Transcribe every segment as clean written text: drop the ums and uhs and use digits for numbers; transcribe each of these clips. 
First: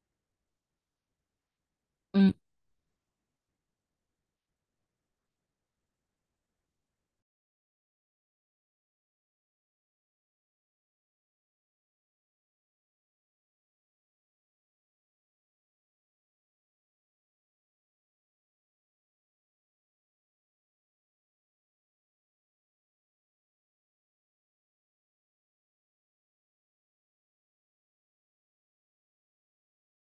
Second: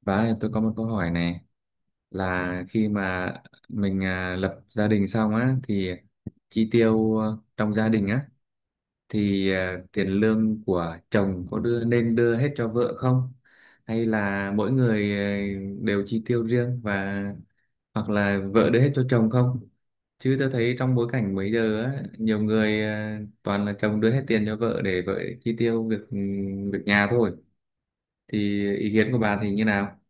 Bà ơi, tôi có một câu hỏi này Ừ. là khi mà mình lập gia đình xong á thì chi tiêu trong gia đình á thì tiền lương của chồng có đưa nên đưa hết cho vợ không? Hay là mỗi người đều chi tiêu riêng và hoặc là vợ đưa hết cho chồng không? Chứ tôi thấy trong bối cảnh bây giờ á nhiều người toàn là chồng đưa hết tiền cho vợ để vợ chi tiêu việc việc nhà thôi. Thì ý kiến của bà thì như nào?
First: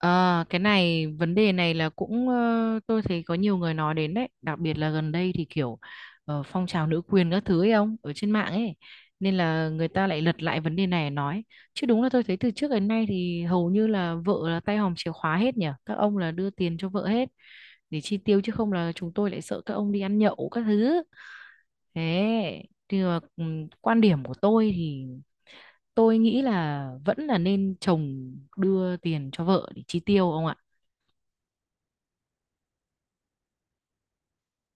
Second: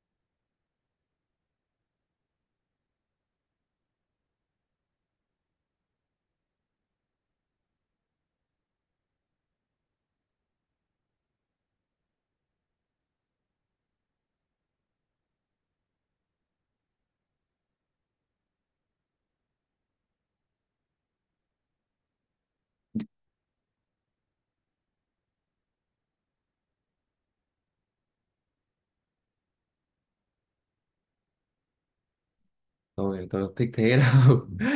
À, cái này vấn đề này là cũng tôi thấy có nhiều người nói đến đấy, đặc biệt là gần đây thì kiểu phong trào nữ quyền các thứ ấy ông ở trên mạng ấy, nên là người ta lại lật lại vấn đề này nói. Chứ đúng là tôi thấy từ trước đến nay thì hầu như là vợ là tay hòm chìa khóa hết nhỉ, các ông là đưa tiền cho vợ hết để chi tiêu, chứ không là chúng tôi lại sợ các ông đi ăn nhậu các thứ. Thế thì mà, quan điểm của tôi thì tôi nghĩ là vẫn là nên chồng đưa tiền cho vợ để chi tiêu ông ạ. Tôi không thích thế đâu.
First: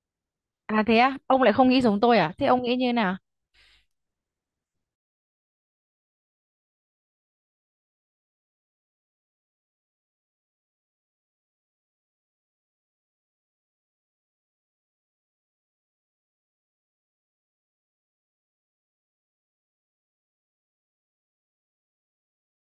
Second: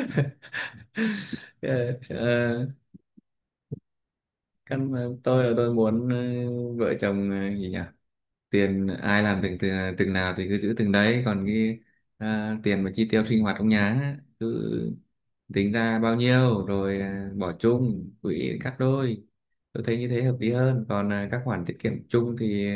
À thế á, ông lại không nghĩ Ờ, giống tôi à? Thế ông ờ, nghĩ như thế nào? căn tôi là tôi muốn vợ chồng, gì nhỉ, tiền ai làm từng từng, từng nào thì cứ giữ từng đấy, còn cái tiền mà chi tiêu sinh hoạt trong nhà á, cứ tính ra bao nhiêu rồi bỏ chung quỹ cắt đôi. Tôi thấy như thế hợp lý hơn. Còn các khoản tiết kiệm chung thì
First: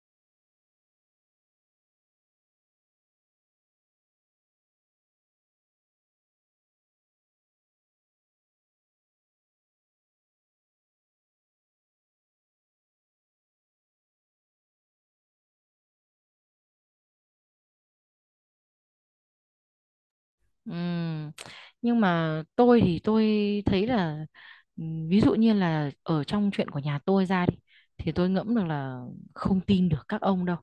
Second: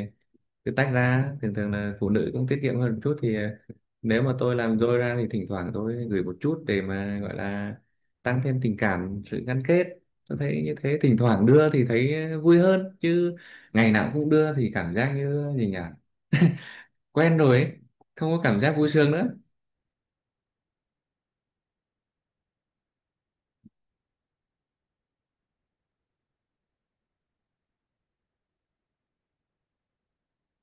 cứ tách ra, thường thường là phụ nữ cũng tiết kiệm hơn một chút, thì nếu mà tôi làm dôi ra thì thỉnh thoảng tôi gửi một chút để mà gọi là tăng thêm tình cảm, sự gắn kết. Tôi thấy như thế thỉnh thoảng đưa thì thấy vui hơn chứ, ngày nào cũng đưa thì cảm giác như gì nhỉ, quen rồi ấy, không có cảm giác vui sướng nữa. Ừm, Nhưng mà tôi thì tôi thấy là ví dụ như là ở trong chuyện của nhà tôi ra đi thì tôi ngẫm được là không tin được các ông đâu.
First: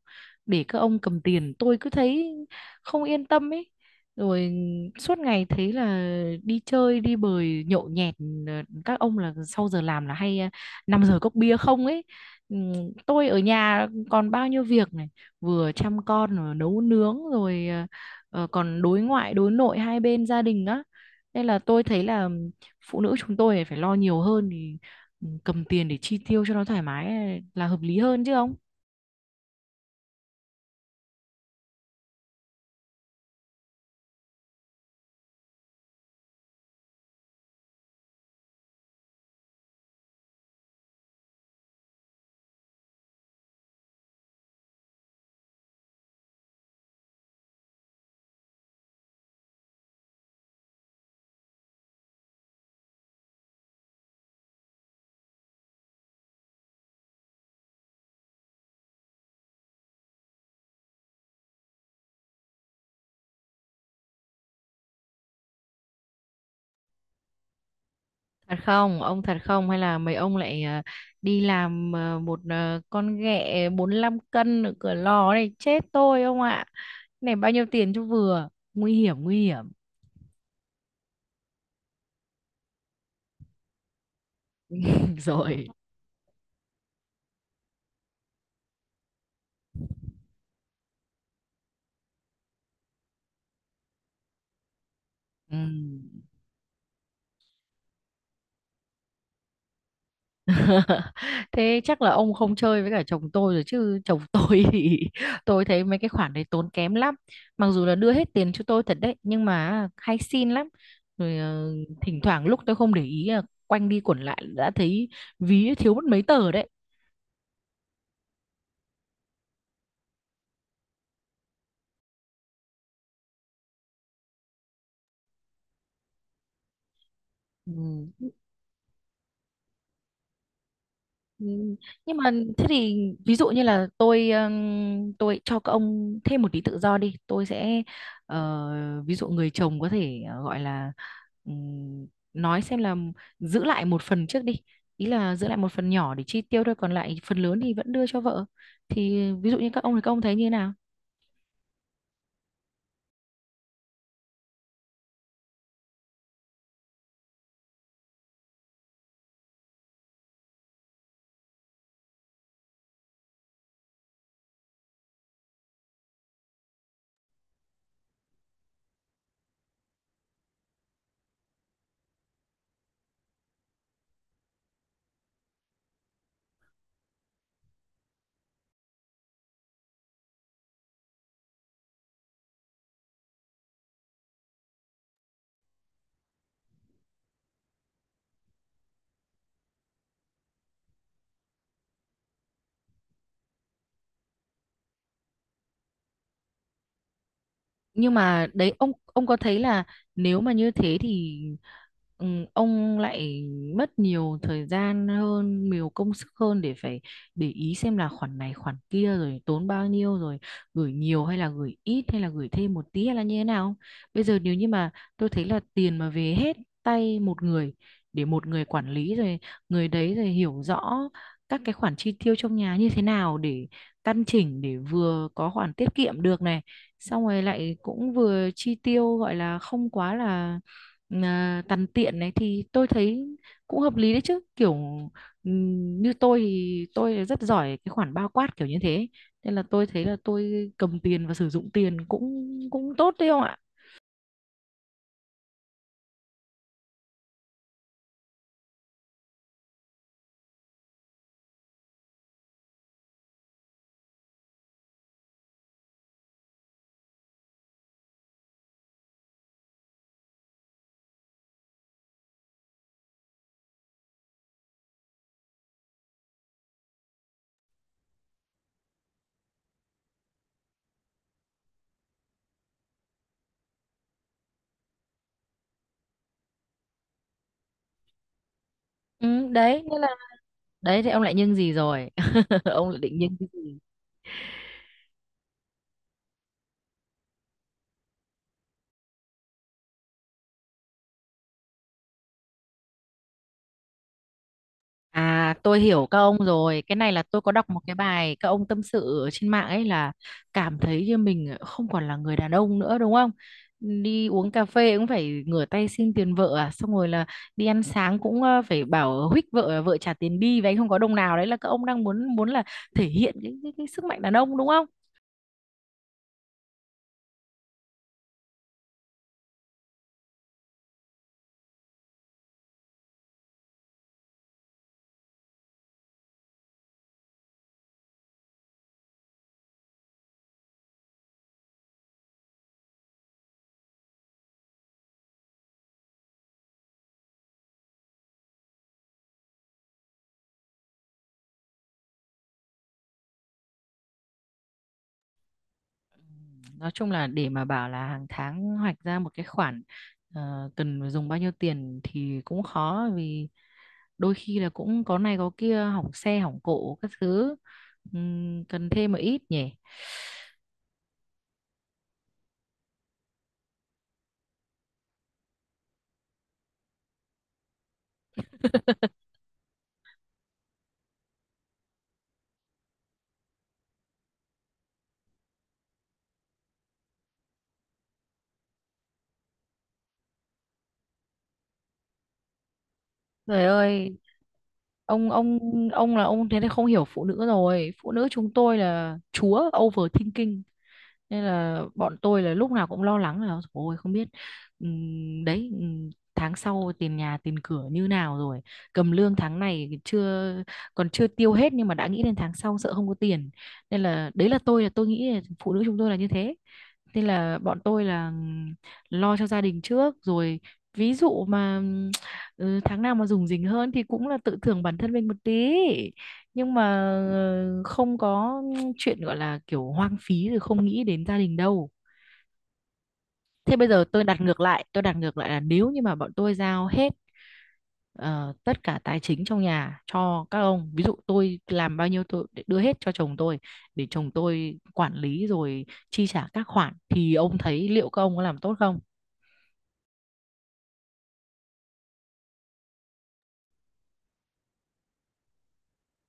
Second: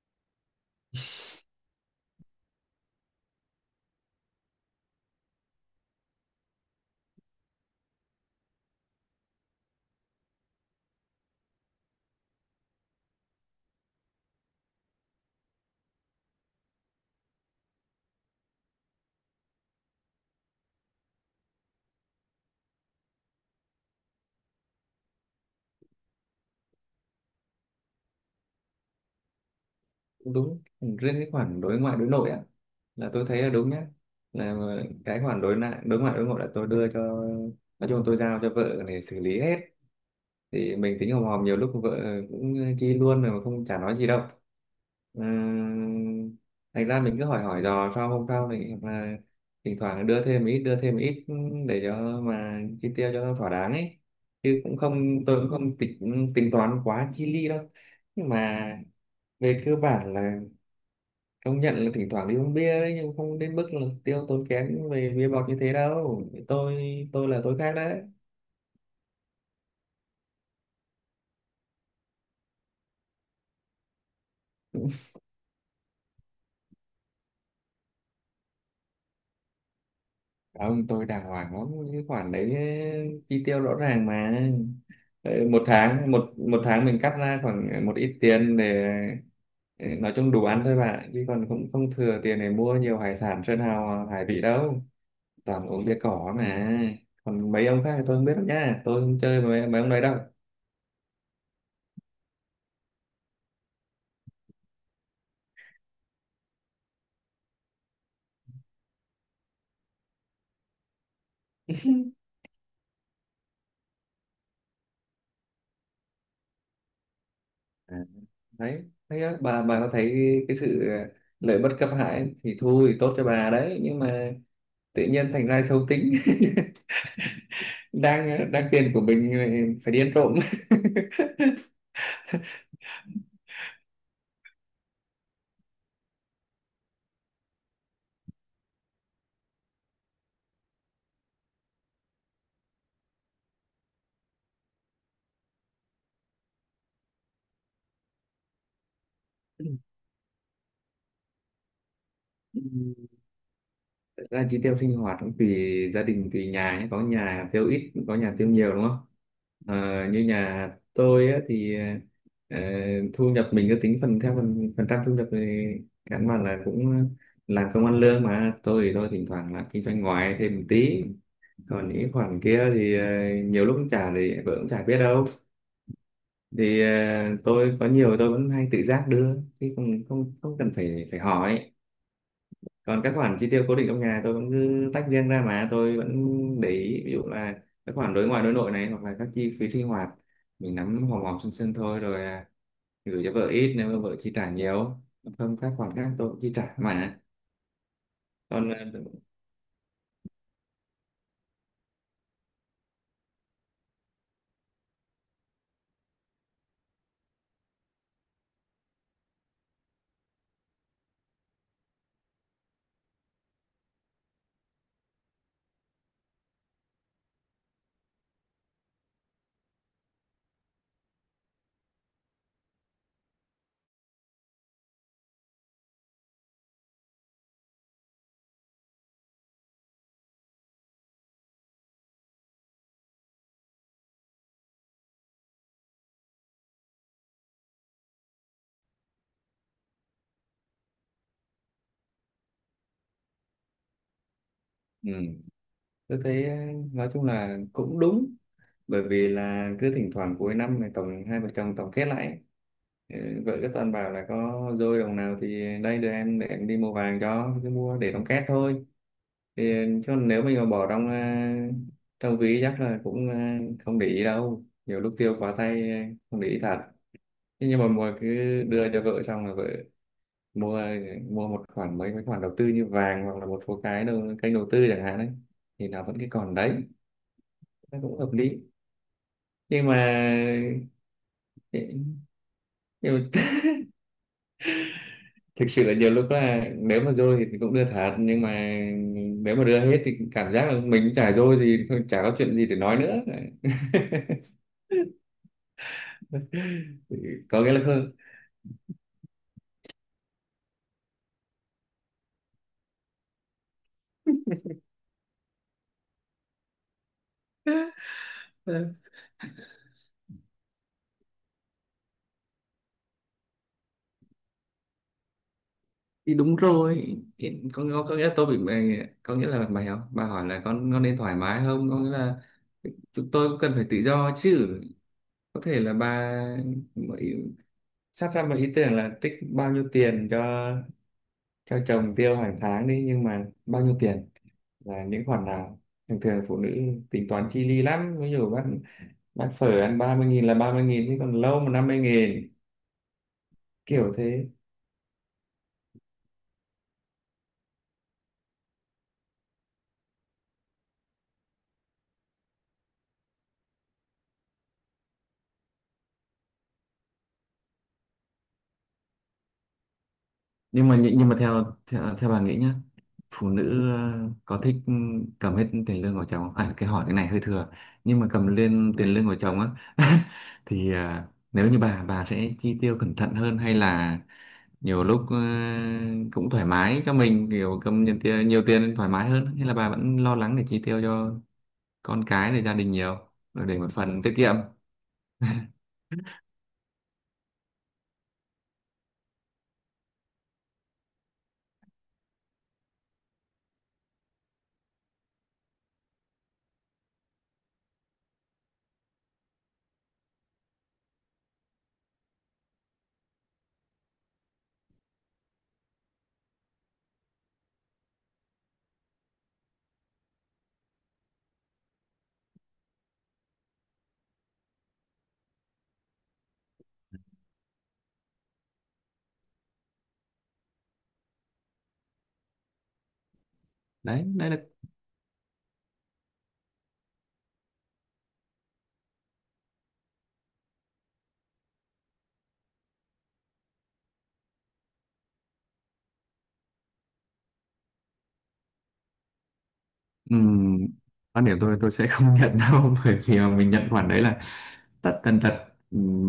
Để các ông cầm tiền tôi cứ thấy không yên tâm ấy. Rồi suốt ngày thấy là đi chơi đi bời nhậu nhẹt, các ông là sau giờ làm là hay 5 giờ cốc bia không ấy. Ừm, Tôi ở nhà còn bao nhiêu việc này, vừa chăm con rồi nấu nướng rồi còn đối ngoại đối nội hai bên gia đình á, nên là tôi thấy là phụ nữ chúng tôi phải lo nhiều hơn thì cầm tiền để chi tiêu cho nó thoải mái là hợp lý hơn chứ ông. Đúng, riêng cái khoản đối ngoại đối nội á là tôi thấy là đúng nhá, là cái khoản đối ngoại đối nội là tôi đưa cho, nói chung tôi giao cho vợ để xử lý hết. Thì mình tính hòm hòm, nhiều lúc vợ cũng chi luôn rồi mà không chả nói gì đâu. Ờ, thành ra mình cứ hỏi hỏi dò sau, hôm sau thì mà thỉnh thoảng đưa thêm ít, đưa thêm ít để cho mà chi tiêu cho nó thỏa đáng ấy. Chứ cũng không, tôi cũng không tính tính toán quá chi ly đâu, nhưng mà về cơ bản là công nhận là thỉnh thoảng đi uống bia đấy, nhưng không đến mức là tiêu tốn kém về bia bọt như thế đâu. Tôi là tôi khác đấy. Thật không ông, thật không hay là mấy ông lại đi làm con ghẹ 45 cân ở cửa lò này chết tôi ông ạ, này bao nhiêu tiền cho vừa, nguy hiểm nguy hiểm. Ông tôi đàng hoàng lắm cái khoản đấy, chi tiêu rõ ràng mà. Ờ, một Rồi. tháng một một tháng mình cắt ra khoảng một ít tiền để nói chung đủ ăn thôi bạn, chứ còn cũng không thừa tiền để mua nhiều hải sản sơn hào hải vị đâu, Ừ. toàn uống bia cỏ mà. Còn mấy ông khác thì tôi không biết đâu nha, tôi không chơi với mấy ông đấy đâu. Thế chắc là ông không chơi với cả chồng tôi rồi, chứ chồng tôi thì tôi thấy mấy cái khoản đấy tốn kém lắm. Mặc dù là đưa hết tiền cho tôi thật đấy nhưng mà hay xin lắm. Rồi thỉnh thoảng lúc tôi không để ý là quanh đi quẩn lại đã thấy ví thiếu mất mấy tờ đấy. À, đấy thấy á, bà có thấy cái sự lợi bất cập hại, thì thôi tốt cho bà đấy, nhưng mà tự nhiên thành ra xấu tính. Ừ. Đang đang tiền của mình phải đi ăn trộm. Ừ, nhưng mà thế thì ví dụ như là tôi cho các ông thêm một tí tự do đi, tôi sẽ ví dụ người chồng có thể gọi là ừm, nói xem là giữ lại một phần trước đi, ý là giữ lại một phần nhỏ để chi tiêu thôi, còn lại phần lớn thì vẫn đưa cho vợ, thì ví dụ như các ông thì các ông thấy như thế nào. Ừ. Thật ra chi tiêu sinh hoạt cũng tùy gia đình, tùy nhà nhé. Có nhà tiêu ít, có nhà tiêu nhiều, đúng không? Ờ, như nhà tôi á, thì ờ, thu nhập mình cứ tính phần theo phần phần trăm thu nhập, thì căn bản là cũng làm công ăn lương mà, tôi thì tôi thỉnh thoảng là kinh doanh ngoài thêm một tí, còn những khoản kia thì nhiều lúc cũng trả thì vợ cũng chả biết đâu. Thì tôi có nhiều tôi vẫn hay tự giác đưa, chứ không không không cần phải phải hỏi. Còn các khoản chi tiêu cố định trong nhà tôi vẫn cứ tách riêng ra, mà tôi vẫn để ý, ví dụ là các khoản đối ngoại đối nội này, hoặc là các chi phí sinh hoạt mình nắm hòm hòm sân sân thôi, rồi gửi cho vợ ít nếu mà vợ chi trả nhiều, không các khoản khác tôi cũng chi trả mà. Nhưng mà Còn đấy ông có thấy là nếu mà như thế thì ừ, ông lại mất nhiều thời gian hơn, nhiều công sức hơn để phải để ý xem là khoản này khoản kia rồi tốn bao nhiêu, rồi gửi nhiều hay là gửi ít hay là gửi thêm một tí hay là như thế nào không? Bây giờ nếu như mà tôi thấy là tiền mà về hết tay một người, để một người quản lý rồi, người đấy rồi hiểu rõ các cái khoản chi tiêu trong nhà như thế nào để căn chỉnh, để vừa có khoản tiết kiệm được này, xong rồi lại cũng vừa chi tiêu gọi là không quá là à, tằn tiện này, thì tôi thấy cũng hợp lý đấy chứ. Kiểu như tôi thì tôi rất giỏi cái khoản bao quát kiểu như thế, nên là tôi thấy là tôi cầm tiền và sử dụng tiền cũng cũng tốt đấy không ạ. ừ, tôi thấy nói chung là cũng đúng, bởi vì là cứ thỉnh thoảng cuối năm này tổng hai vợ chồng tổng kết lại, ừ, vợ cứ toàn bảo là có dôi đồng nào thì đây đưa em để em đi mua vàng cho, cứ mua để đóng két thôi. Thì chứ nếu mình mà bỏ trong trong ví chắc là cũng không để ý đâu, nhiều lúc tiêu quá tay không để ý thật. Thế nhưng mà mua, cứ đưa cho vợ xong là vợ mua, một khoản mấy mấy khoản đầu tư như vàng, hoặc là một số cái đầu, kênh đầu tư chẳng hạn đấy, thì nó vẫn cái còn đấy, nó cũng hợp lý. Ừ, đấy, Nhưng mà nên là đấy, thì ông lại nhưng gì ờ, rồi? Ông lại định nhưng nhưng mà cái gì? thực sự là nhiều lúc là nếu mà dôi thì cũng đưa thật, nhưng mà nếu mà đưa hết thì cảm giác là mình chả dôi gì, chả có chuyện gì để nói nữa. À, tôi hiểu các ông rồi. Cái này là tôi có Có đọc nghĩa một là cái không. bài các ông tâm sự ở trên mạng ấy, là cảm thấy như mình không còn là người đàn ông nữa đúng không? Đi uống cà phê cũng phải ngửa tay xin tiền vợ à, xong rồi là đi ăn sáng cũng Ờ, phải bảo huých vợ vợ trả tiền đi và anh không có đồng nào, đấy là các ông đang muốn muốn là thể hiện cái sức mạnh đàn ông đúng. thì đúng rồi, thì có nghĩa là có nghĩa là mày học bà hỏi là con nên thoải mái, không có nghĩa là chúng tôi cũng cần phải tự do chứ. Có thể là bà mới sắp ra một ý tưởng là trích bao nhiêu tiền cho chồng tiêu hàng tháng đi, nhưng mà bao nhiêu tiền là những khoản nào, thường thường phụ nữ tính toán chi li lắm, ví dụ bác phở ăn 30.000 là 30.000 chứ còn lâu mà 50 nghìn, kiểu thế. Nói chung là để mà bảo là hàng tháng hoạch ra một cái khoản cần dùng bao nhiêu tiền thì cũng khó, vì đôi khi là cũng có này có kia, hỏng xe hỏng cộ các thứ. Cần thêm một ít nhỉ. Nhưng mà, nhưng mà theo theo, theo bà nghĩ nhá, phụ nữ có thích cầm hết tiền lương của chồng không? À, cái hỏi cái này hơi thừa, nhưng mà cầm lên tiền lương của chồng á. Thì nếu như bà sẽ chi tiêu cẩn thận hơn, hay là nhiều lúc cũng thoải mái cho mình, kiểu cầm nhiều tiền, nhiều tiền thoải mái hơn, hay là bà vẫn lo lắng để chi tiêu cho con cái, để gia đình nhiều, Trời rồi để một ơi, phần tiết kiệm. ông ông ông là ông thế này không hiểu phụ nữ rồi, phụ nữ chúng tôi là chúa overthinking, nên là bọn tôi là lúc nào cũng lo lắng là ôi không biết, đấy, tháng sau tiền nhà tiền cửa như nào rồi, cầm lương tháng này chưa, còn chưa tiêu hết nhưng mà đã nghĩ đến tháng sau sợ không có tiền. Nên là đấy, là tôi nghĩ là phụ nữ chúng tôi là như thế, nên là bọn tôi là lo cho gia đình trước. Rồi ví dụ mà tháng nào mà rủng rỉnh hơn thì cũng là tự thưởng bản thân mình một tí, nhưng mà không có chuyện gọi là kiểu hoang phí rồi không nghĩ đến gia đình đâu. Thế bây giờ tôi Đấy, đặt đấy là. ngược lại, tôi đặt ngược lại là nếu như mà bọn tôi giao hết ờ, tất cả tài chính trong nhà cho các ông, ví dụ tôi làm bao nhiêu tôi để đưa hết cho chồng tôi, để chồng tôi quản lý rồi chi trả các khoản, thì ông thấy liệu các ông có làm tốt không. Ừm, quan điểm tôi sẽ không nhận đâu bởi vì mà mình nhận khoản đấy là tất tần tật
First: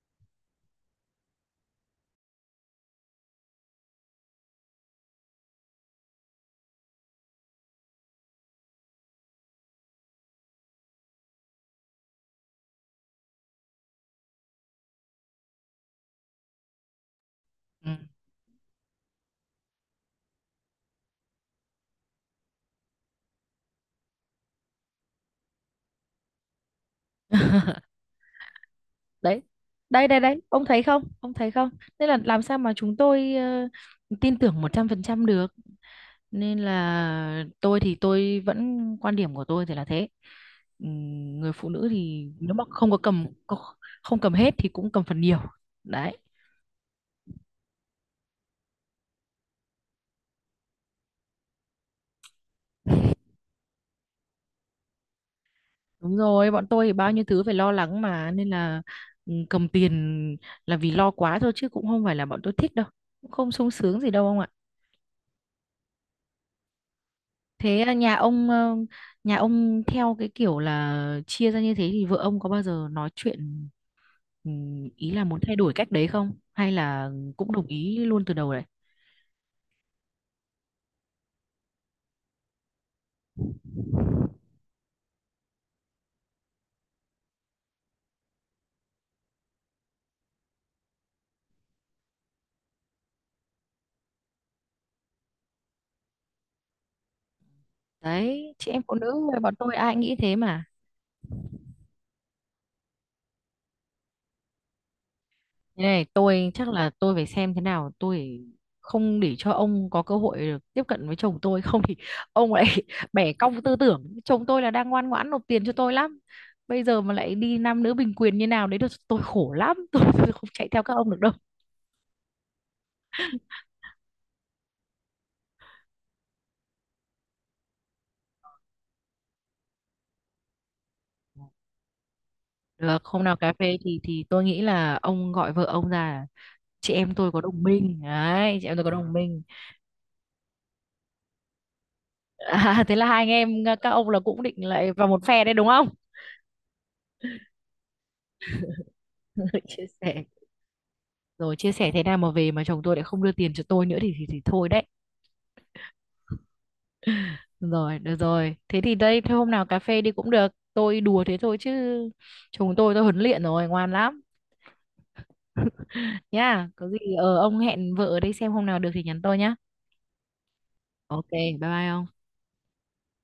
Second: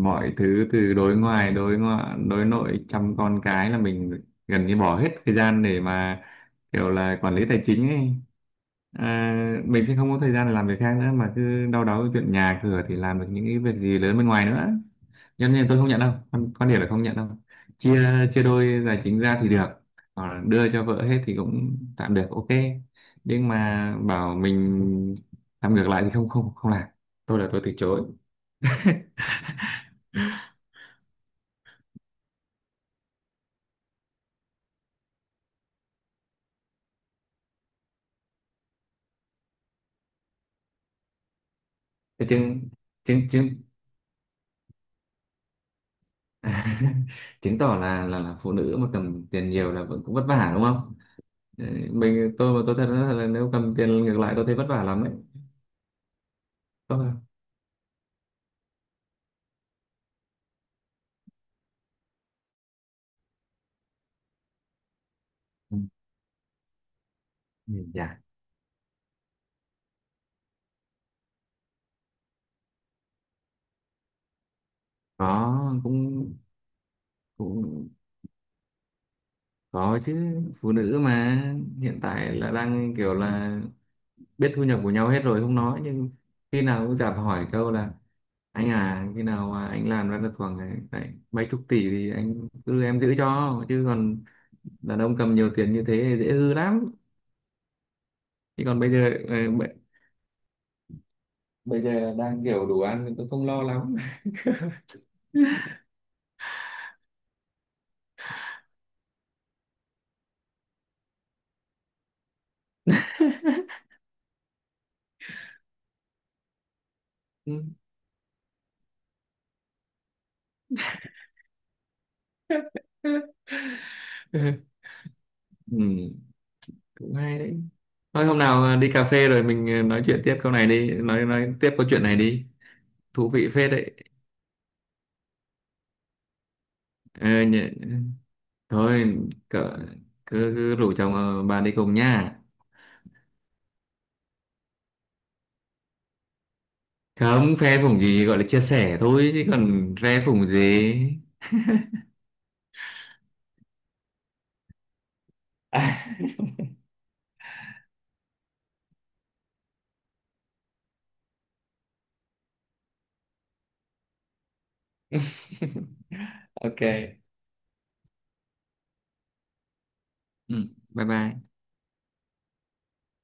mọi thứ, từ đối ngoài đối ngoại đối nội, chăm con cái là mình gần như bỏ hết thời gian để mà kiểu là quản lý tài chính ấy, à, mình sẽ không có thời gian để làm việc khác nữa, mà cứ đau đáu cái chuyện nhà cửa thì làm được những cái việc gì lớn bên ngoài nữa. Cho nên tôi không nhận đâu, quan điểm là không nhận đâu. Ừ. Chia chia đôi tài chính ra thì được, còn đưa cho vợ hết thì cũng tạm được, ok. Nhưng mà bảo mình làm ngược lại thì không không không làm, tôi là tôi từ chối. Đấy, đây đây đây, ông thấy không, ông thấy không? Nên là làm sao mà chúng tôi tin tưởng 100% được. Nên là tôi thì tôi vẫn quan điểm của tôi thì là thế. Ừm, Người phụ nữ Thế thì nếu mà chứng không chứng chứng không cầm hết thì cũng cầm phần nhiều. Đấy. chứng tỏ là, là phụ nữ mà cầm tiền nhiều là vẫn cũng vất vả, đúng không? Ừ, tôi mà tôi thật là nếu cầm tiền ngược lại tôi thấy vất vả lắm đấy. Đúng rồi, bọn tôi thì Có bao không? nhiêu thứ phải lo lắng mà, nên là cầm tiền là vì lo quá thôi chứ cũng không phải là bọn tôi thích đâu, cũng không sung sướng gì đâu ông ạ. Ừ, ừ, Thế à, dạ. Nhà ông theo cái kiểu là chia ra như thế, thì vợ ông có bao giờ nói chuyện, ý là muốn thay đổi Có, cách đấy không, cũng hay là cũng đồng cũng ý luôn từ đầu? có chứ, phụ nữ mà, hiện tại là đang kiểu là biết thu nhập của nhau hết rồi không nói, nhưng khi nào cũng chả hỏi câu là anh à, khi nào mà anh làm ra được khoảng ấy, đấy, mấy chục tỷ thì anh cứ em giữ cho, chứ còn đàn ông cầm nhiều tiền như thế thì dễ hư lắm. Đấy, Chứ chị còn em bây phụ nữ giờ rồi, bọn tôi ai nghĩ thế mà. bây giờ đang kiểu đủ ăn thì tôi không lo lắm. Thế này, tôi chắc là tôi phải xem thế nào, tôi không để cho ông có cơ hội được tiếp cận với chồng tôi không thì ông lại bẻ cong tư tưởng. Chồng tôi là đang ngoan ngoãn nộp tiền cho tôi lắm. Bây giờ mà lại đi nam nữ bình quyền như nào đấy được tôi khổ lắm, tôi không chạy theo các ông được đâu. Ừ, cũng hay đấy, thôi hôm nào đi cà phê rồi mình nói chuyện tiếp câu này đi, nói tiếp câu chuyện này đi, Được, hôm thú nào vị cà phết phê đấy. thì tôi nghĩ là ông gọi vợ ông ra, chị em tôi có Ờ, đồng nhỉ- minh đấy, chị em tôi có đồng thôi, minh. cỡ, cứ rủ chồng bà đi cùng nha. À, thế là hai anh em các ông là cũng định lại vào một phe đấy đúng không? Không phe phủng gì, gọi là chia sẻ thôi, chứ Chia còn phe sẻ, phủng gì. rồi chia sẻ thế nào mà về mà chồng tôi lại không đưa tiền cho tôi nữa thì thì thôi đấy. Rồi, được rồi, thế thì đây, thôi hôm nào cà phê đi cũng được, tôi đùa thế thôi chứ chồng tôi huấn luyện rồi ngoan lắm nhá. ok. Có gì ờ ông hẹn vợ ở đây xem hôm nào được thì nhắn tôi nhá. Ừ, bye Ok bye. bye bye ông.